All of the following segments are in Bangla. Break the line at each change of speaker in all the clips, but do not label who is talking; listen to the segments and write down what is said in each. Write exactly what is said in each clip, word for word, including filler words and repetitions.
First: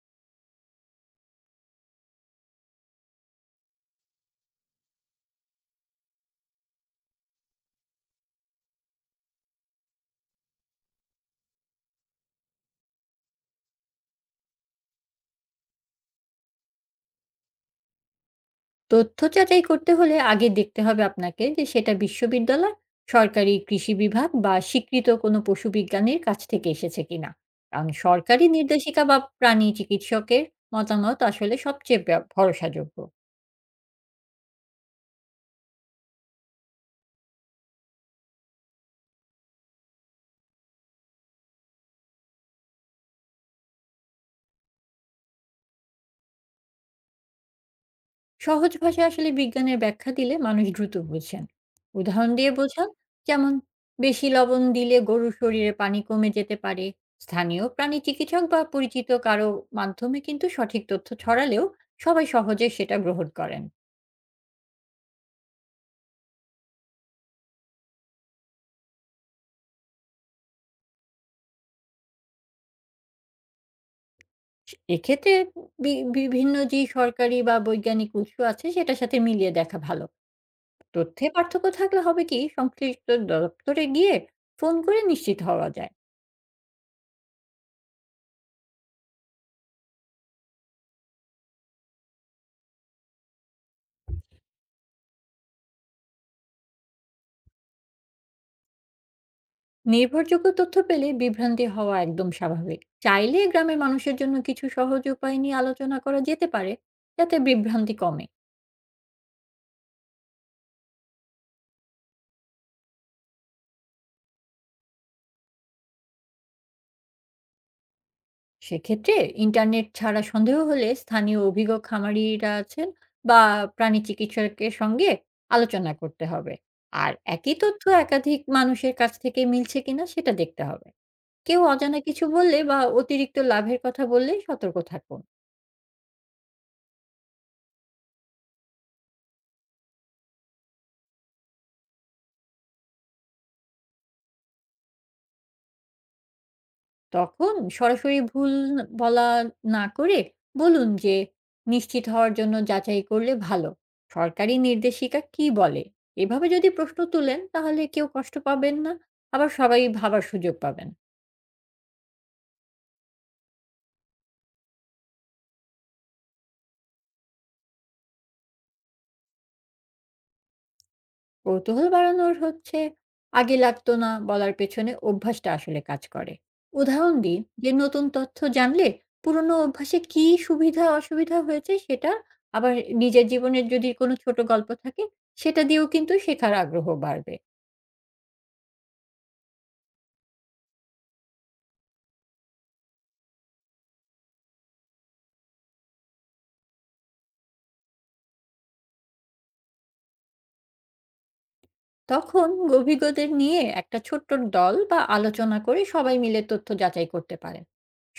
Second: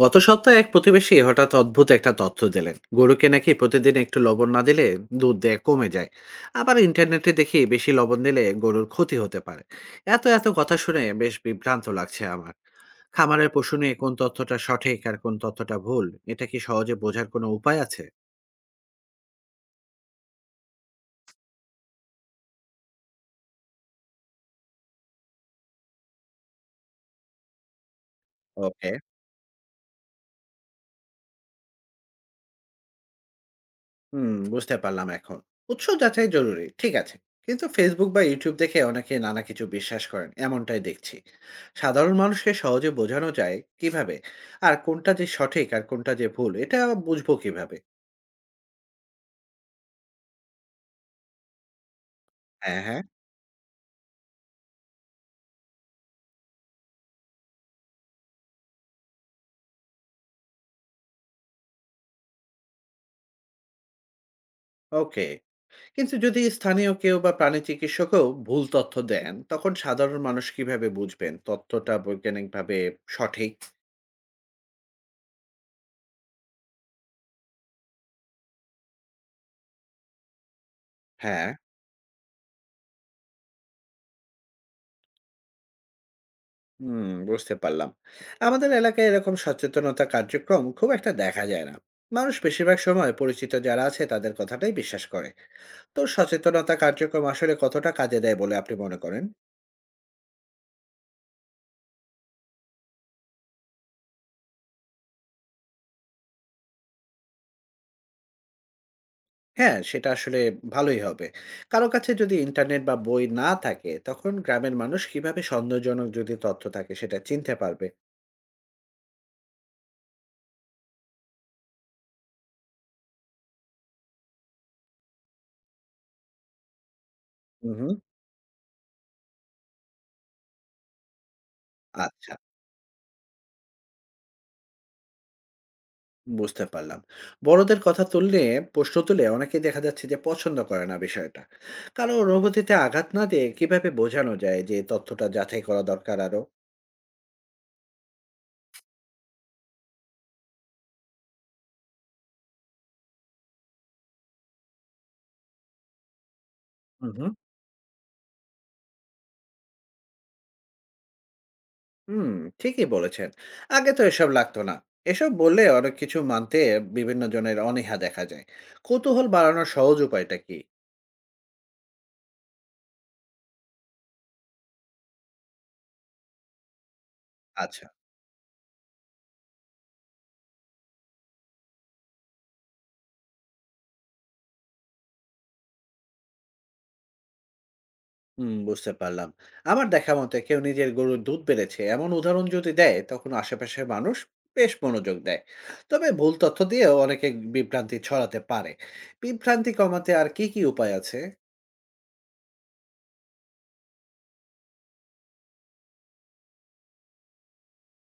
গত সপ্তাহে এক প্রতিবেশী হঠাৎ অদ্ভুত একটা তথ্য দিলেন, গরুকে নাকি প্রতিদিন একটু লবণ না দিলে দুধ দেয় কমে যায়। আবার ইন্টারনেটে দেখি বেশি লবণ দিলে গরুর ক্ষতি হতে পারে। এত এত কথা শুনে বেশ বিভ্রান্ত লাগছে আমার। খামারের পশু নিয়ে কোন তথ্যটা সঠিক আর কোন তথ্যটা ভুল, এটা কি সহজে বোঝার কোনো উপায় আছে?
তথ্য যাচাই করতে হলে আগে দেখতে হবে আপনাকে যে সেটা বিশ্ববিদ্যালয়, সরকারি কৃষি বিভাগ বা স্বীকৃত কোনো পশু বিজ্ঞানীর কাছ থেকে এসেছে কিনা। কারণ সরকারি
ওকে।
নির্দেশিকা বা প্রাণী চিকিৎসকের মতামত আসলে সবচেয়ে ব্য- ভরসাযোগ্য।
হুম, বুঝতে পারলাম এখন। উৎস যাচাই জরুরি, ঠিক আছে। কিন্তু ফেসবুক বা ইউটিউব দেখে অনেকে নানা কিছু বিশ্বাস করেন, এমনটাই দেখছি। সাধারণ মানুষকে সহজে বোঝানো যায় কিভাবে? আর কোনটা যে সঠিক আর কোনটা যে ভুল, এটা বুঝবো কিভাবে?
সহজ ভাষায় আসলে বিজ্ঞানের ব্যাখ্যা দিলে মানুষ দ্রুত বুঝেন। উদাহরণ দিয়ে
হ্যাঁ,
বোঝান,
হ্যাঁ।
যেমন বেশি লবণ দিলে গরুর শরীরে পানি কমে যেতে পারে। স্থানীয় প্রাণী চিকিৎসক বা পরিচিত কারো মাধ্যমে কিন্তু সঠিক তথ্য ছড়ালেও সবাই সহজে সেটা গ্রহণ করেন।
ওকে। কিন্তু যদি স্থানীয় কেউ বা প্রাণী চিকিৎসকও ভুল তথ্য দেন, তখন সাধারণ মানুষ কিভাবে বুঝবেন তথ্যটা বৈজ্ঞানিকভাবে সঠিক?
সে এক্ষেত্রে বি বিভিন্ন যেই সরকারি বা বৈজ্ঞানিক উৎস আছে সেটার সাথে মিলিয়ে দেখা ভালো। তথ্যে
হ্যাঁ।
পার্থক্য থাকলে হবে কি, সংশ্লিষ্ট দপ্তরে গিয়ে ফোন করে নিশ্চিত হওয়া যায়।
হুম, বুঝতে পারলাম। আমাদের এলাকায় এরকম সচেতনতা কার্যক্রম খুব একটা দেখা যায় না। মানুষ বেশিরভাগ সময় পরিচিত যারা আছে তাদের কথাটাই বিশ্বাস করে। তো সচেতনতা কার্যক্রম আসলে কতটা কাজে দেয় বলে আপনি মনে করেন?
নির্ভরযোগ্য তথ্য পেলে বিভ্রান্তি হওয়া একদম স্বাভাবিক। চাইলে গ্রামের মানুষের জন্য কিছু সহজ উপায় নিয়ে আলোচনা করা যেতে পারে, যাতে বিভ্রান্তি কমে।
হ্যাঁ, সেটা আসলে ভালোই হবে। কারো কাছে যদি ইন্টারনেট বা বই না থাকে, তখন গ্রামের মানুষ কিভাবে সন্দেহজনক যদি তথ্য থাকে সেটা চিনতে পারবে?
সেক্ষেত্রে ইন্টারনেট ছাড়া সন্দেহ হলে স্থানীয় অভিজ্ঞ খামারিরা আছেন বা প্রাণী চিকিৎসকের সঙ্গে আলোচনা করতে হবে। আর একই
হুম
তথ্য
হুম
একাধিক মানুষের কাছ থেকে মিলছে কিনা সেটা দেখতে হবে। কেউ অজানা কিছু
আচ্ছা,
বললে বা অতিরিক্ত লাভের কথা বললে সতর্ক থাকুন।
বুঝতে পারলাম। বড়দের কথা তুললে প্রশ্ন তুলে অনেকেই দেখা যাচ্ছে যে পছন্দ করে না বিষয়টা। কারো অনুভূতিতে আঘাত না দিয়ে কিভাবে বোঝানো যায় যে তথ্যটা যাচাই করা দরকার আরো?
তখন সরাসরি ভুল বলা না করে বলুন যে, নিশ্চিত হওয়ার জন্য যাচাই করলে ভালো, সরকারি নির্দেশিকা কি বলে। এভাবে যদি প্রশ্ন
হুম, হুম।
তুলেন তাহলে কেউ কষ্ট পাবেন না, আবার সবাই ভাবার সুযোগ পাবেন।
হুম, ঠিকই বলেছেন। আগে তো এসব লাগতো না। এসব বললে অনেক কিছু মানতে বিভিন্ন জনের অনীহা দেখা যায়। কৌতূহল বাড়ানোর সহজ উপায়টা কি?
কৌতূহল বাড়ানোর হচ্ছে, আগে লাগতো না বলার পেছনে অভ্যাসটা আসলে কাজ করে। উদাহরণ দিন যে
আচ্ছা।
নতুন তথ্য জানলে পুরনো অভ্যাসে কি সুবিধা অসুবিধা হয়েছে সেটা, আবার নিজের জীবনের যদি কোনো ছোট গল্প থাকে সেটা দিয়েও কিন্তু শেখার আগ্রহ বাড়বে।
হুম, বুঝতে পারলাম। আমার দেখা মতে কেউ নিজের গরুর দুধ বেড়েছে এমন উদাহরণ যদি দেয়, তখন আশেপাশের মানুষ বেশ মনোযোগ দেয়। তবে ভুল তথ্য দিয়েও অনেকে বিভ্রান্তি ছড়াতে পারে। বিভ্রান্তি কমাতে আর কি, কি উপায় আছে?
তখন অভিজ্ঞদের নিয়ে একটা ছোট্ট দল বা আলোচনা করে সবাই মিলে তথ্য যাচাই করতে পারেন।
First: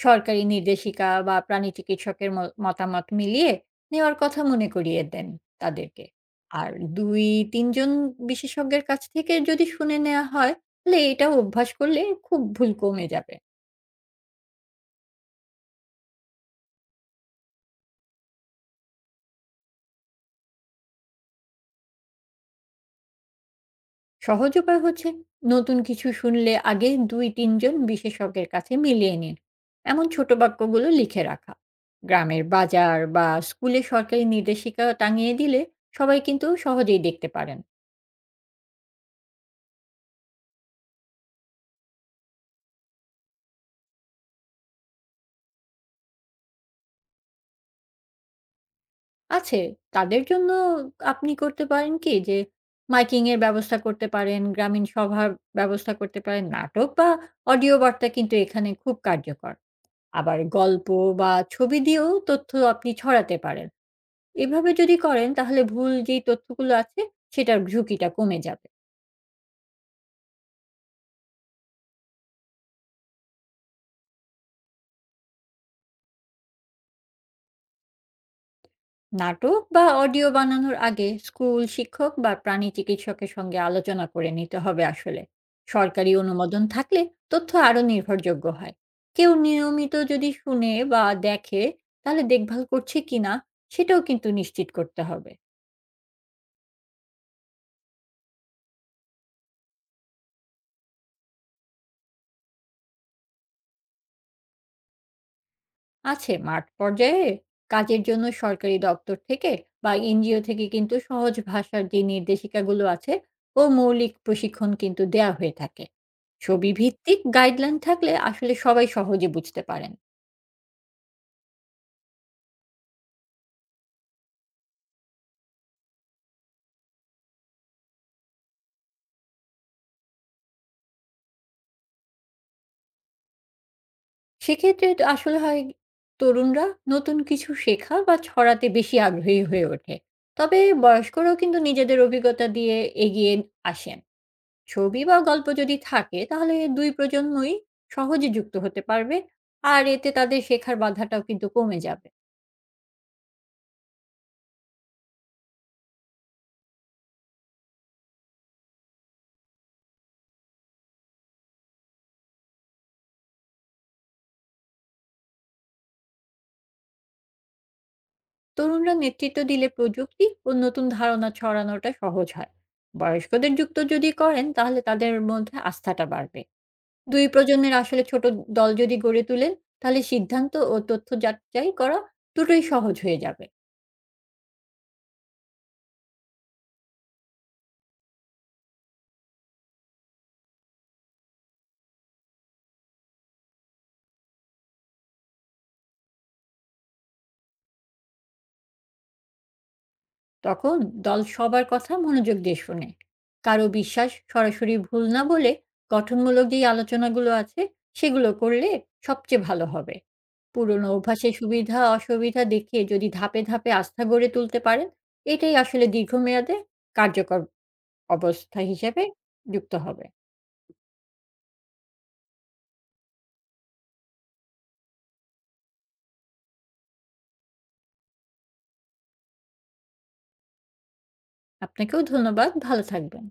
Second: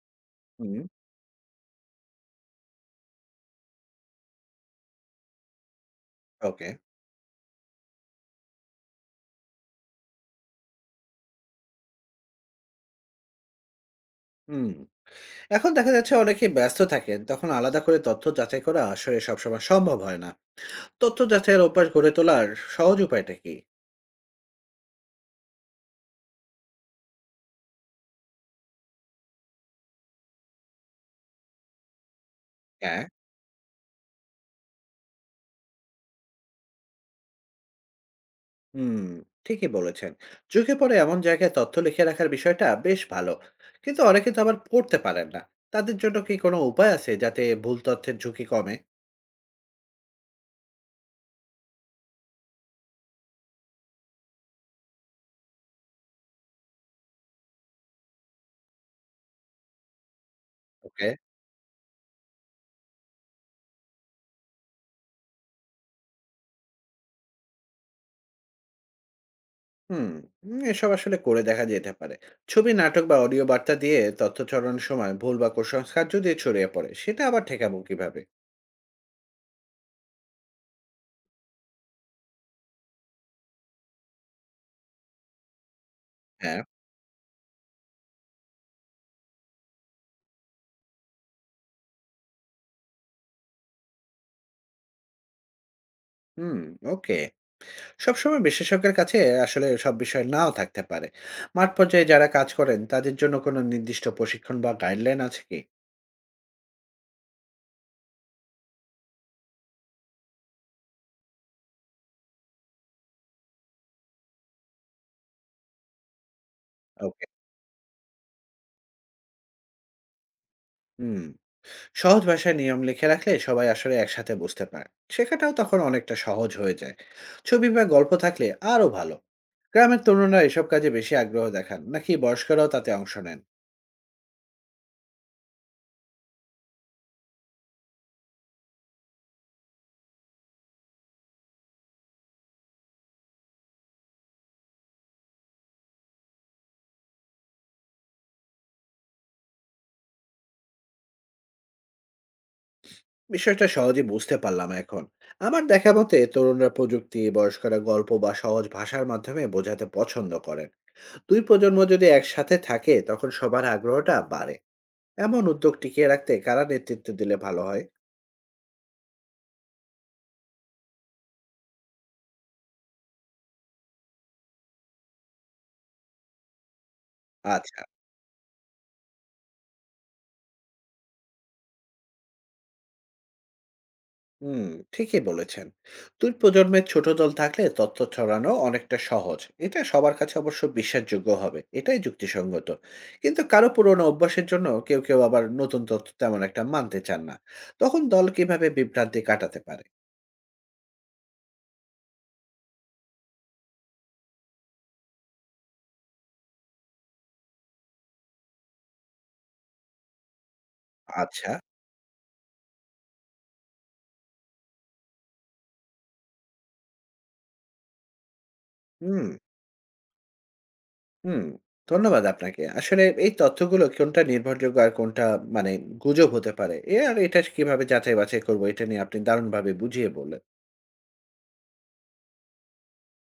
সরকারি
হুম,
নির্দেশিকা বা প্রাণী চিকিৎসকের ম- মতামত মিলিয়ে নেওয়ার কথা মনে করিয়ে দেন তাদেরকে।
ওকে।
আর দুই তিনজন বিশেষজ্ঞের কাছ থেকে যদি শুনে নেওয়া হয়, তাহলে এটা অভ্যাস করলে খুব ভুল কমে যাবে।
হুম। এখন দেখা যাচ্ছে অনেকেই ব্যস্ত থাকেন। তখন আলাদা করে তথ্য যাচাই করা আসলে সবসময় সম্ভব হয় না। তথ্য যাচাইয়ের অভ্যাস গড়ে তোলার সহজ উপায়টা কি?
সহজ উপায় হচ্ছে, নতুন কিছু শুনলে আগে দুই তিনজন বিশেষজ্ঞের কাছে মিলিয়ে নিন। এমন ছোট বাক্যগুলো লিখে রাখা, গ্রামের বাজার
হ্যাঁ।
বা স্কুলে সরকারি নির্দেশিকা টাঙিয়ে দিলে সবাই কিন্তু সহজেই দেখতে পারেন।
হুম, ঠিকই বলেছেন। চোখে পড়ে এমন জায়গায় তথ্য লিখে রাখার বিষয়টা বেশ ভালো। কিন্তু অনেকে তো আবার পড়তে পারেন না। তাদের জন্য কি কোনো উপায় আছে যাতে ভুল তথ্যের ঝুঁকি কমে?
আছে, তাদের জন্য আপনি করতে পারেন কি যে, মাইকিং এর ব্যবস্থা করতে পারেন, গ্রামীণ সভার ব্যবস্থা করতে পারেন, নাটক বা অডিও বার্তা কিন্তু এখানে খুব কার্যকর। আবার গল্প
ওকে।
বা ছবি দিয়েও তথ্য আপনি ছড়াতে পারেন। এভাবে যদি করেন তাহলে ভুল যেই তথ্যগুলো আছে সেটার ঝুঁকিটা কমে যাবে।
হুম। হুম, এসব আসলে করে দেখা যেতে পারে। ছবি নাটক বা অডিও বার্তা দিয়ে তথ্য ছড়ানোর সময় ভুল বা কুসংস্কার যদি ছড়িয়ে পড়ে, সেটা আবার ঠেকাবো কিভাবে?
নাটক বা অডিও বানানোর আগে স্কুল শিক্ষক বা প্রাণী চিকিৎসকের সঙ্গে আলোচনা করে নিতে হবে আসলে। সরকারি অনুমোদন
হ্যাঁ।
থাকলে তথ্য আরও নির্ভরযোগ্য হয়। কেউ নিয়মিত যদি শুনে বা দেখে তাহলে দেখভাল করছে কিনা সেটাও কিন্তু নিশ্চিত করতে হবে।
হুম। ওকে। সবসময় বিশেষজ্ঞের কাছে আসলে সব বিষয় নাও থাকতে পারে। মাঠ পর্যায়ে যারা কাজ করেন তাদের জন্য কোনো নির্দিষ্ট প্রশিক্ষণ বা গাইডলাইন আছে কি?
আছে, মাঠ পর্যায়ে কাজের জন্য সরকারি দপ্তর থেকে বা এনজিও থেকে কিন্তু সহজ ভাষার যে নির্দেশিকাগুলো আছে ও মৌলিক প্রশিক্ষণ কিন্তু দেয়া হয়ে থাকে। ছবি ভিত্তিক
ওকে।
গাইডলাইন থাকলে আসলে সবাই সহজে বুঝতে পারেন।
হুম। সহজ ভাষায় নিয়ম লিখে রাখলে সবাই আসলে একসাথে বুঝতে পারে। শেখাটাও তখন অনেকটা সহজ হয়ে যায়। ছবি বা গল্প থাকলে আরো ভালো। গ্রামের তরুণরা এসব কাজে বেশি আগ্রহ দেখান নাকি বয়স্করাও তাতে অংশ নেন?
সেক্ষেত্রে তো আসলে হয়, তরুণরা নতুন কিছু শেখা বা ছড়াতে বেশি আগ্রহী হয়ে ওঠে। তবে বয়স্করাও কিন্তু নিজেদের অভিজ্ঞতা দিয়ে এগিয়ে আসেন। ছবি বা গল্প যদি থাকে তাহলে দুই প্রজন্মই সহজে যুক্ত হতে পারবে, আর এতে তাদের শেখার বাধাটাও কিন্তু কমে যাবে।
বিষয়টা সহজে বুঝতে পারলাম এখন। আমার দেখা মতে তরুণরা প্রযুক্তি, বয়স্করা গল্প বা সহজ ভাষার মাধ্যমে বোঝাতে পছন্দ করেন। দুই প্রজন্ম যদি একসাথে থাকে তখন সবার আগ্রহটা বাড়ে। এমন উদ্যোগ টিকিয়ে রাখতে কারা নেতৃত্ব দিলে ভালো হয়?
তরুণরা নেতৃত্ব দিলে প্রযুক্তি ও নতুন ধারণা ছড়ানোটা সহজ হয়। বয়স্কদের যুক্ত যদি করেন তাহলে তাদের মধ্যে আস্থাটা বাড়বে। দুই প্রজন্মের
আচ্ছা।
আসলে ছোট দল যদি গড়ে তুলেন তাহলে সিদ্ধান্ত ও তথ্য যাচাই করা দুটোই সহজ হয়ে যাবে।
হুম, ঠিকই বলেছেন। দুই প্রজন্মের ছোট দল থাকলে তথ্য ছড়ানো অনেকটা সহজ। এটা সবার কাছে অবশ্য বিশ্বাসযোগ্য হবে, এটাই যুক্তিসঙ্গত। কিন্তু কারো পুরনো অভ্যাসের জন্য কেউ কেউ আবার নতুন তথ্য তেমন একটা মানতে চান না। তখন দল কিভাবে বিভ্রান্তি কাটাতে পারে?
তখন দল সবার কথা মনোযোগ দিয়ে শোনে, কারো বিশ্বাস সরাসরি ভুল না বলে গঠনমূলক যেই আলোচনাগুলো আছে সেগুলো করলে সবচেয়ে ভালো হবে। পুরনো অভ্যাসের
আচ্ছা।
সুবিধা অসুবিধা দেখে যদি ধাপে ধাপে আস্থা গড়ে তুলতে পারেন, এটাই আসলে দীর্ঘমেয়াদে কার্যকর অবস্থা হিসেবে
হুম।
যুক্ত হবে।
হুম, ধন্যবাদ আপনাকে। আসলে এই তথ্যগুলো কোনটা নির্ভরযোগ্য আর কোনটা, মানে, গুজব হতে পারে এ আর এটা কিভাবে যাচাই বাছাই করবো, এটা নিয়ে আপনি দারুণভাবে বুঝিয়ে বললেন।
আপনাকেও ধন্যবাদ, ভালো থাকবেন।